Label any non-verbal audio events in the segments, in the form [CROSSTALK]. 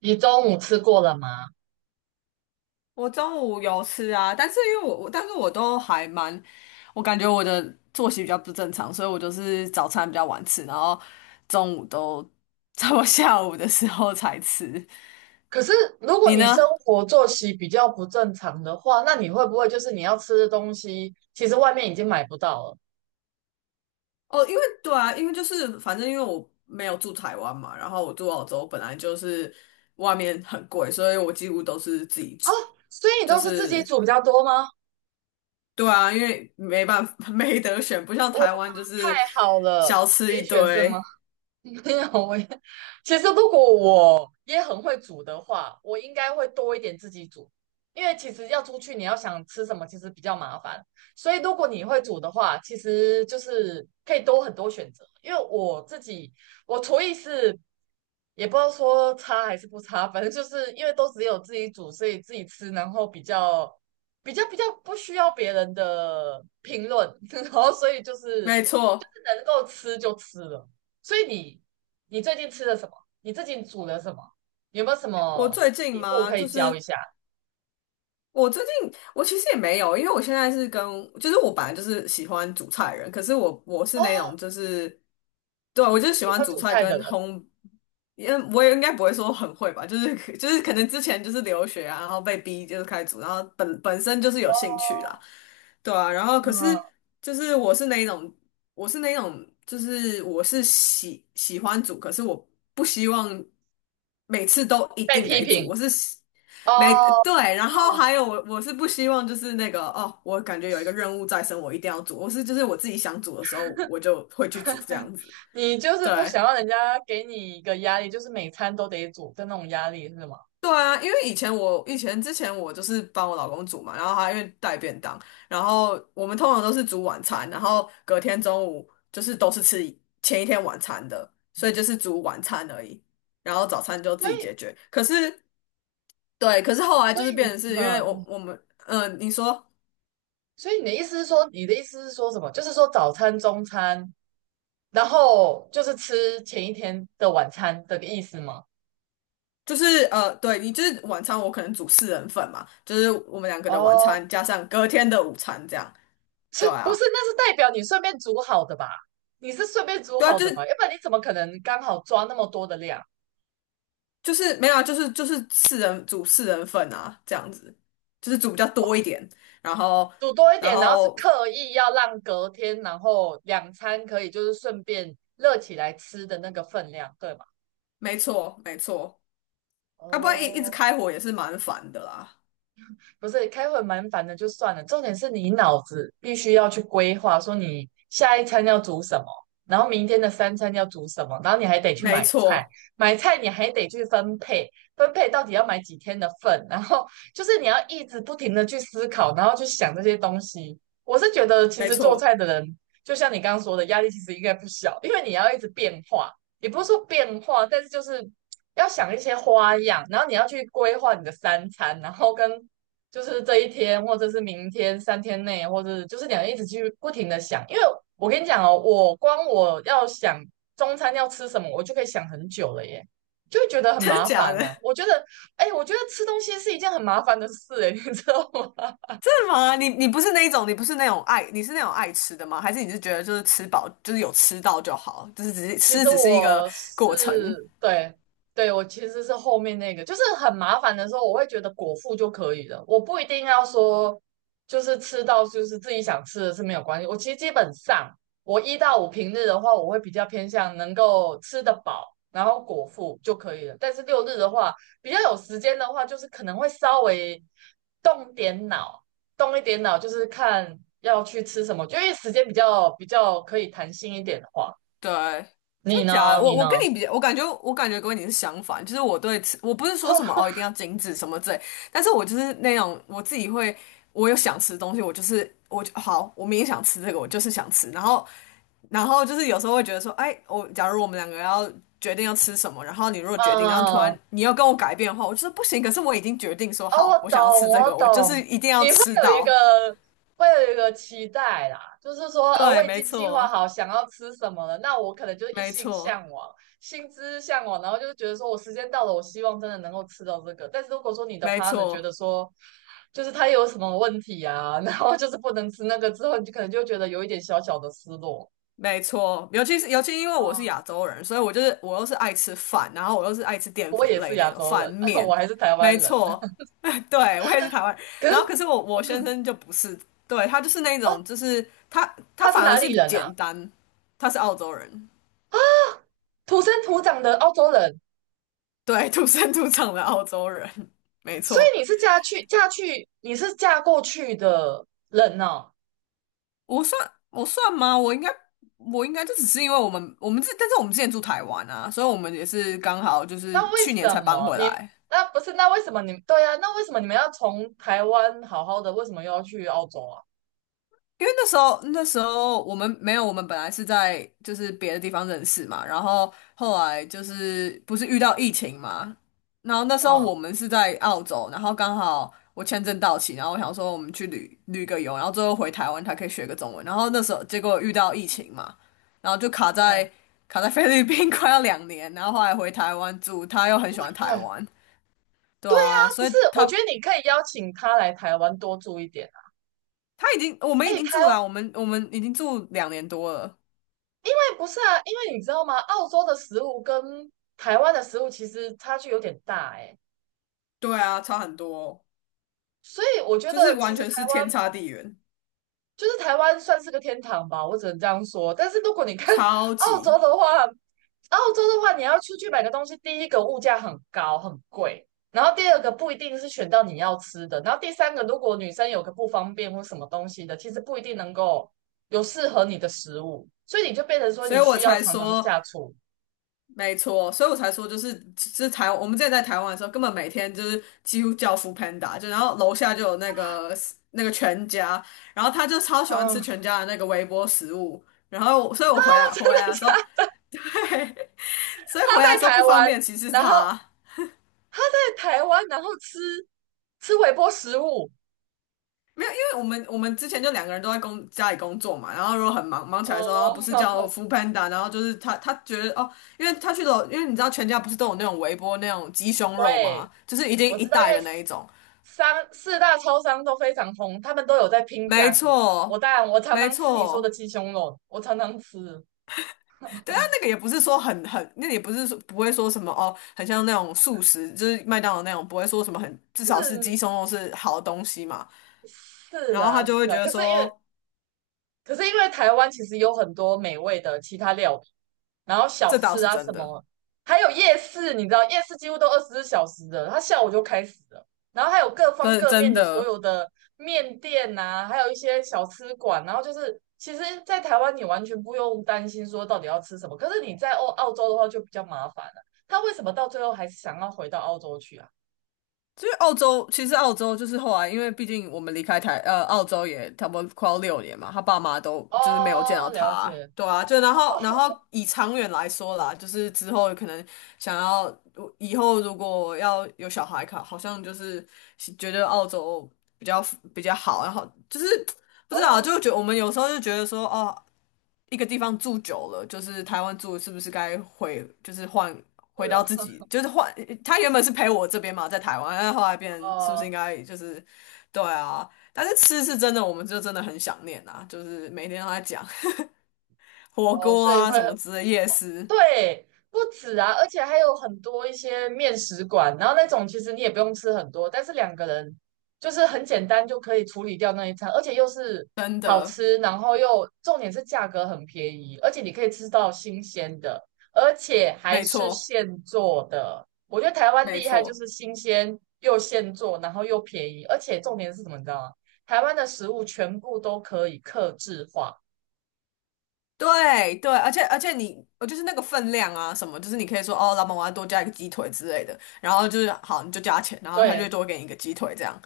你中午吃过了吗？我中午有吃啊，但是因为我，但是我都还蛮，我感觉我的作息比较不正常，所以我就是早餐比较晚吃，然后中午都 [LAUGHS] 在我下午的时候才吃。可是如果你你生呢？活作息比较不正常的话，那你会不会就是你要吃的东西，其实外面已经买不到了哦，因为对啊，因为就是反正因为我没有住台湾嘛，然后我住澳洲，本来就是外面很贵，所以我几乎都是自己哦？煮。所以你就都是自己是煮比较多吗？对啊，因为没办法，[LAUGHS] 没得选，不像哇，台湾就是太好了，小吃可以一选是吗？堆。[LAUGHS] 没有，我也其实如果我也很会煮的话，我应该会多一点自己煮，因为其实要出去你要想吃什么，其实比较麻烦。所以如果你会煮的话，其实就是可以多很多选择。因为我自己我厨艺是也不知道说差还是不差，反正就是因为都只有自己煮，所以自己吃，然后比较不需要别人的评论，[LAUGHS] 然后所以就是没错，能够吃就吃了。所以你最近吃了什么？你最近煮了什么？有没有什我么最近撇步吗？可以就教一是下？我最近，我其实也没有，因为我现在是跟，就是我本来就是喜欢煮菜的人，可是我是哦，那种就是，对，你我就是是喜喜欢欢煮煮菜菜的跟人烘，因我也应该不会说很会吧，就是可能之前就是留学啊，然后被逼就是开始煮，然后本身就是有兴哦。趣啦，对啊，然后可嗯，是就是我是那一种就是我是喜欢煮，可是我不希望每次都一被定批得煮，评我是。没，哦，对，然后还有我是不希望就是那个哦，我感觉有一个任务在身，我一定要煮。我是就是我自己想煮的时候，我就会去煮这样子。你就是不对，想让人家给你一个压力，就是每餐都得煮的那种压力，是吗？对啊，因为以前我以前之前我就是帮我老公煮嘛，然后他因为带便当，然后我们通常都是煮晚餐，然后隔天中午就是都是吃前一天晚餐的，所嗯，以就是煮晚餐而已，然后早餐就自所己以解决。可是对，可是后来就所是以变成是因为我嗯，我们你说。你的意思是说，你的意思是说什么？就是说早餐、中餐，然后就是吃前一天的晚餐的意思吗？就是对你就是晚餐，我可能煮四人份嘛，就是我们两个的晚哦，餐加上隔天的午餐这样。是对不是？啊，那是代表你顺便煮好的吧？你是顺便煮对啊，好就的吧？是要不然你怎么可能刚好抓那么多的量？就是没有啊，就是四人煮四人份啊，这样子，就是煮比较多一点，然后煮多一然点，然后是后刻意要让隔天，然后两餐可以就是顺便热起来吃的那个分量，对吗？没错没错，要不然一直哦，开火也是蛮烦的啦。不是开会蛮烦的，就算了。重点是你脑子必须要去规划，说你下一餐要煮什么，然后明天的三餐要煮什么，然后你还得去没买菜，错买菜你还得去分配，分配到底要买几天的份，然后就是你要一直不停的去思考，然后去想这些东西。我是觉得，其没实做错，菜的人，就像你刚刚说的，压力其实应该不小，因为你要一直变化，也不是说变化，但是就是要想一些花样，然后你要去规划你的三餐，然后跟就是这一天，或者是明天三天内，或者就是你要一直去不停的想，因为我跟你讲哦，我光我要想中餐要吃什么，我就可以想很久了耶，就会觉得很真的麻假烦呢、的？我觉得，哎，我觉得吃东西是一件很麻烦的事，哎，你知道吗？真的吗？你不是那一种，你不是那种爱，你是那种爱吃的吗？还是你是觉得就是吃饱，就是有吃到就好，就是其实只是一个我过程？是对对，我其实是后面那个，就是很麻烦的时候，我会觉得果腹就可以了，我不一定要说就是吃到就是自己想吃的是没有关系。我其实基本上我一到五平日的话，我会比较偏向能够吃得饱，然后果腹就可以了。但是六日的话，比较有时间的话，就是可能会稍微动点脑，动一点脑，就是看要去吃什么，就因为时间比较可以弹性一点的话。对，真你假的呢？我你我跟呢？你比较我感觉跟你是相反，就是我对吃，我不是说什么哦，哦，一定要精致什么之类，但是我就是那种我自己会，我有想吃的东西，我就好，我明天想吃这个，我就是想吃，然后就是有时候会觉得说，哎，我假如我们两个要决定要吃什么，然后你如果决定，然后突嗯，然你要跟我改变的话，我就是不行，可是我已经决定说哦，好，我我想要吃懂，这我个，我就懂。是一定要你会吃有一到。个，会有一个期待啦，就是说，[LAUGHS] 我对，已没经计划错，好想要吃什么了，那我可能就一没心错，向往，心之向往，然后就觉得说我时间到了，我希望真的能够吃到这个。但是如果说你的 没 partner 觉错。得说，就是他有什么问题啊，[LAUGHS] 然后就是不能吃那个之后，你就可能就觉得有一点小小的失落没错，尤其是因为我是啊。亚洲人，所以我就是我又是爱吃饭，然后我又是爱吃淀我粉也是类亚那种洲饭人，[LAUGHS] 面，我还是台湾没人，错，[LAUGHS] 对，我也是台湾人。可然后是可是我先生就不是，对，他就是那哦，种就是他他是反而哪是里人啊？简单，他是澳洲人，土生土长的澳洲人，对，土生土长的澳洲人，没所以错。你是嫁过去的人哦。我算吗？我应该就只是因为我们这，但是我们之前住台湾啊，所以我们也是刚好就是那为去年什才搬么回你来。那不是？那为什么你对啊？那为什么你们要从台湾好好的，为什么又要去澳洲啊？因为那时候我们没有，我们本来是在就是别的地方认识嘛，然后后来就是不是遇到疫情嘛，然后那时候嗯我们是在澳洲，然后刚好我签证到期，然后我想说我们去旅个游，然后最后回台湾才可以学个中文，然后那时候结果遇到疫情嘛，然后就卡嗯，在菲律宾 [LAUGHS] 快要2年，然后后来回台湾住，他又很喜欢哎，台湾，对啊，不所以是，我他觉得你可以邀请他来台湾多住一点啊。他已经我们已哎，经台住了湾啊我们已经住2年多了。哎不是啊，因为你知道吗？澳洲的食物跟台湾的食物其实差距有点大哎、对啊，差很多哦所以我觉就是得其完实全台是天湾差地远，就是台湾算是个天堂吧，我只能这样说。但是如果你看 [LAUGHS] 超澳洲级，的话，澳洲的话，你要出去买个东西，第一个物价很高很贵，然后第二个不一定是选到你要吃的，然后第三个，如果女生有个不方便或什么东西的，其实不一定能够有适合你的食物，所以你就变成说所你以我需要才常常说，下厨。没错，所以我才说，就是是台，我们之前在台湾的时候，根本每天就是几乎叫 f o o p a n d a 就然后楼下就有那个全家，然后他就超喜欢吃嗯，全 [LAUGHS] 家的那个微波食物，然后所以我回来他真回的来的时候，假？[LAUGHS] 所以他回来的时在候不台方湾，便，其实是然后他。他在台湾，然后吃微波食物。没有，因为我们之前就两个人都在家里工作嘛，然后如果很忙起来的时候，他哦，不是叫 [LAUGHS] f o o p a n d a 然后就是他觉得哦，因为他去了，因为你知道全家不是都有那种微波那种鸡胸肉对，吗？就是已经我一知道，因袋为的那一种，商四大超商都非常红，他们都有在拼没价格。我错，当然，我常没常吃你说的错。鸡胸肉，我常常吃，对啊，那个也不是说很，那个也不是说不会说什么哦，很像那种素食，就是麦当劳那种，不会说什么很，至少是鸡是胸肉是好东西嘛。是然后他啦就是会觉啦。得可是因为说，可是因为台湾其实有很多美味的其他料理然后小这倒吃是啊真什的，么，还有夜市，你知道夜市几乎都24小时的，它下午就开始了。然后还有各方真的各面真的所的。有的面店呐、啊还有一些小吃馆，然后就是其实，在台湾你完全不用担心说到底要吃什么，可是你在澳洲的话就比较麻烦了。他为什么到最后还是想要回到澳洲去啊？所以澳洲其实澳洲就是后来，因为毕竟我们离开澳洲也差不多快要6年嘛，他爸妈都就是没有见到哦，他了解。啊，对啊，就然后以长远来说啦，就是之后可能想要以后如果要有小孩考，好像就是觉得澳洲比较比较好，然后就是不知道啊，哦，就觉得我们有时候就觉得说哦，一个地方住久了，就是台湾住是不是该回，就是换回是到哦，自己，就是换他原本是陪我这边嘛，在台湾，但后来变成是不是应哦该就是对啊？但是吃是真的，我们就真的很想念啊，就是每天都在讲 [LAUGHS] 火哦，锅所以啊会。什么哦之类，夜市对，不止啊，而且还有很多一些面食馆，然后那种其实你也不用吃很多，但是两个人就是很简单就可以处理掉那一餐，而且又是真好的吃，然后又重点是价格很便宜，而且你可以吃到新鲜的，而且还没是错现做的。我觉得台湾没厉害就错。是新鲜又现做，然后又便宜，而且重点是什么，你知道吗？台湾的食物全部都可以克制化。对对，而且你，我就是那个分量啊，什么，就是你可以说哦，老板我要多加一个鸡腿之类的，然后就是好，你就加钱，然后他就对，多给你一个鸡腿这样，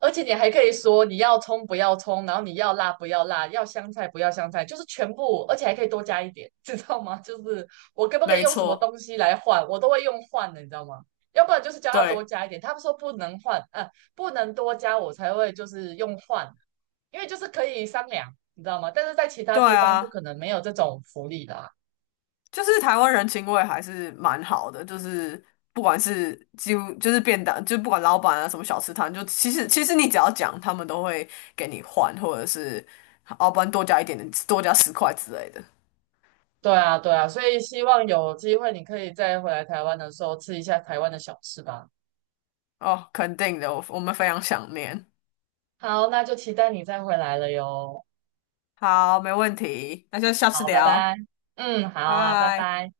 而且你还可以说你要葱不要葱，然后你要辣不要辣，要香菜不要香菜，就是全部，而且还可以多加一点，知道吗？[LAUGHS] 就是我可不可以没用什么错，东西来换，我都会用换的，你知道吗？要不然就是叫他多对。加一点，他们说不能换，不能多加，我才会就是用换，因为就是可以商量，你知道吗？但是在其他对地方就啊，可能没有这种福利啦。就是台湾人情味还是蛮好的，就是不管是几乎就是便当，就不管老板啊什么小吃摊，就其实你只要讲，他们都会给你换，或者是哦，不然多加一点点，多加10块之类的。对啊，对啊，所以希望有机会你可以再回来台湾的时候吃一下台湾的小吃吧。哦，肯定的，我们非常想念。好，那就期待你再回来了哟。好，没问题，那就下次好，拜拜。聊，嗯，好啊，拜拜。拜。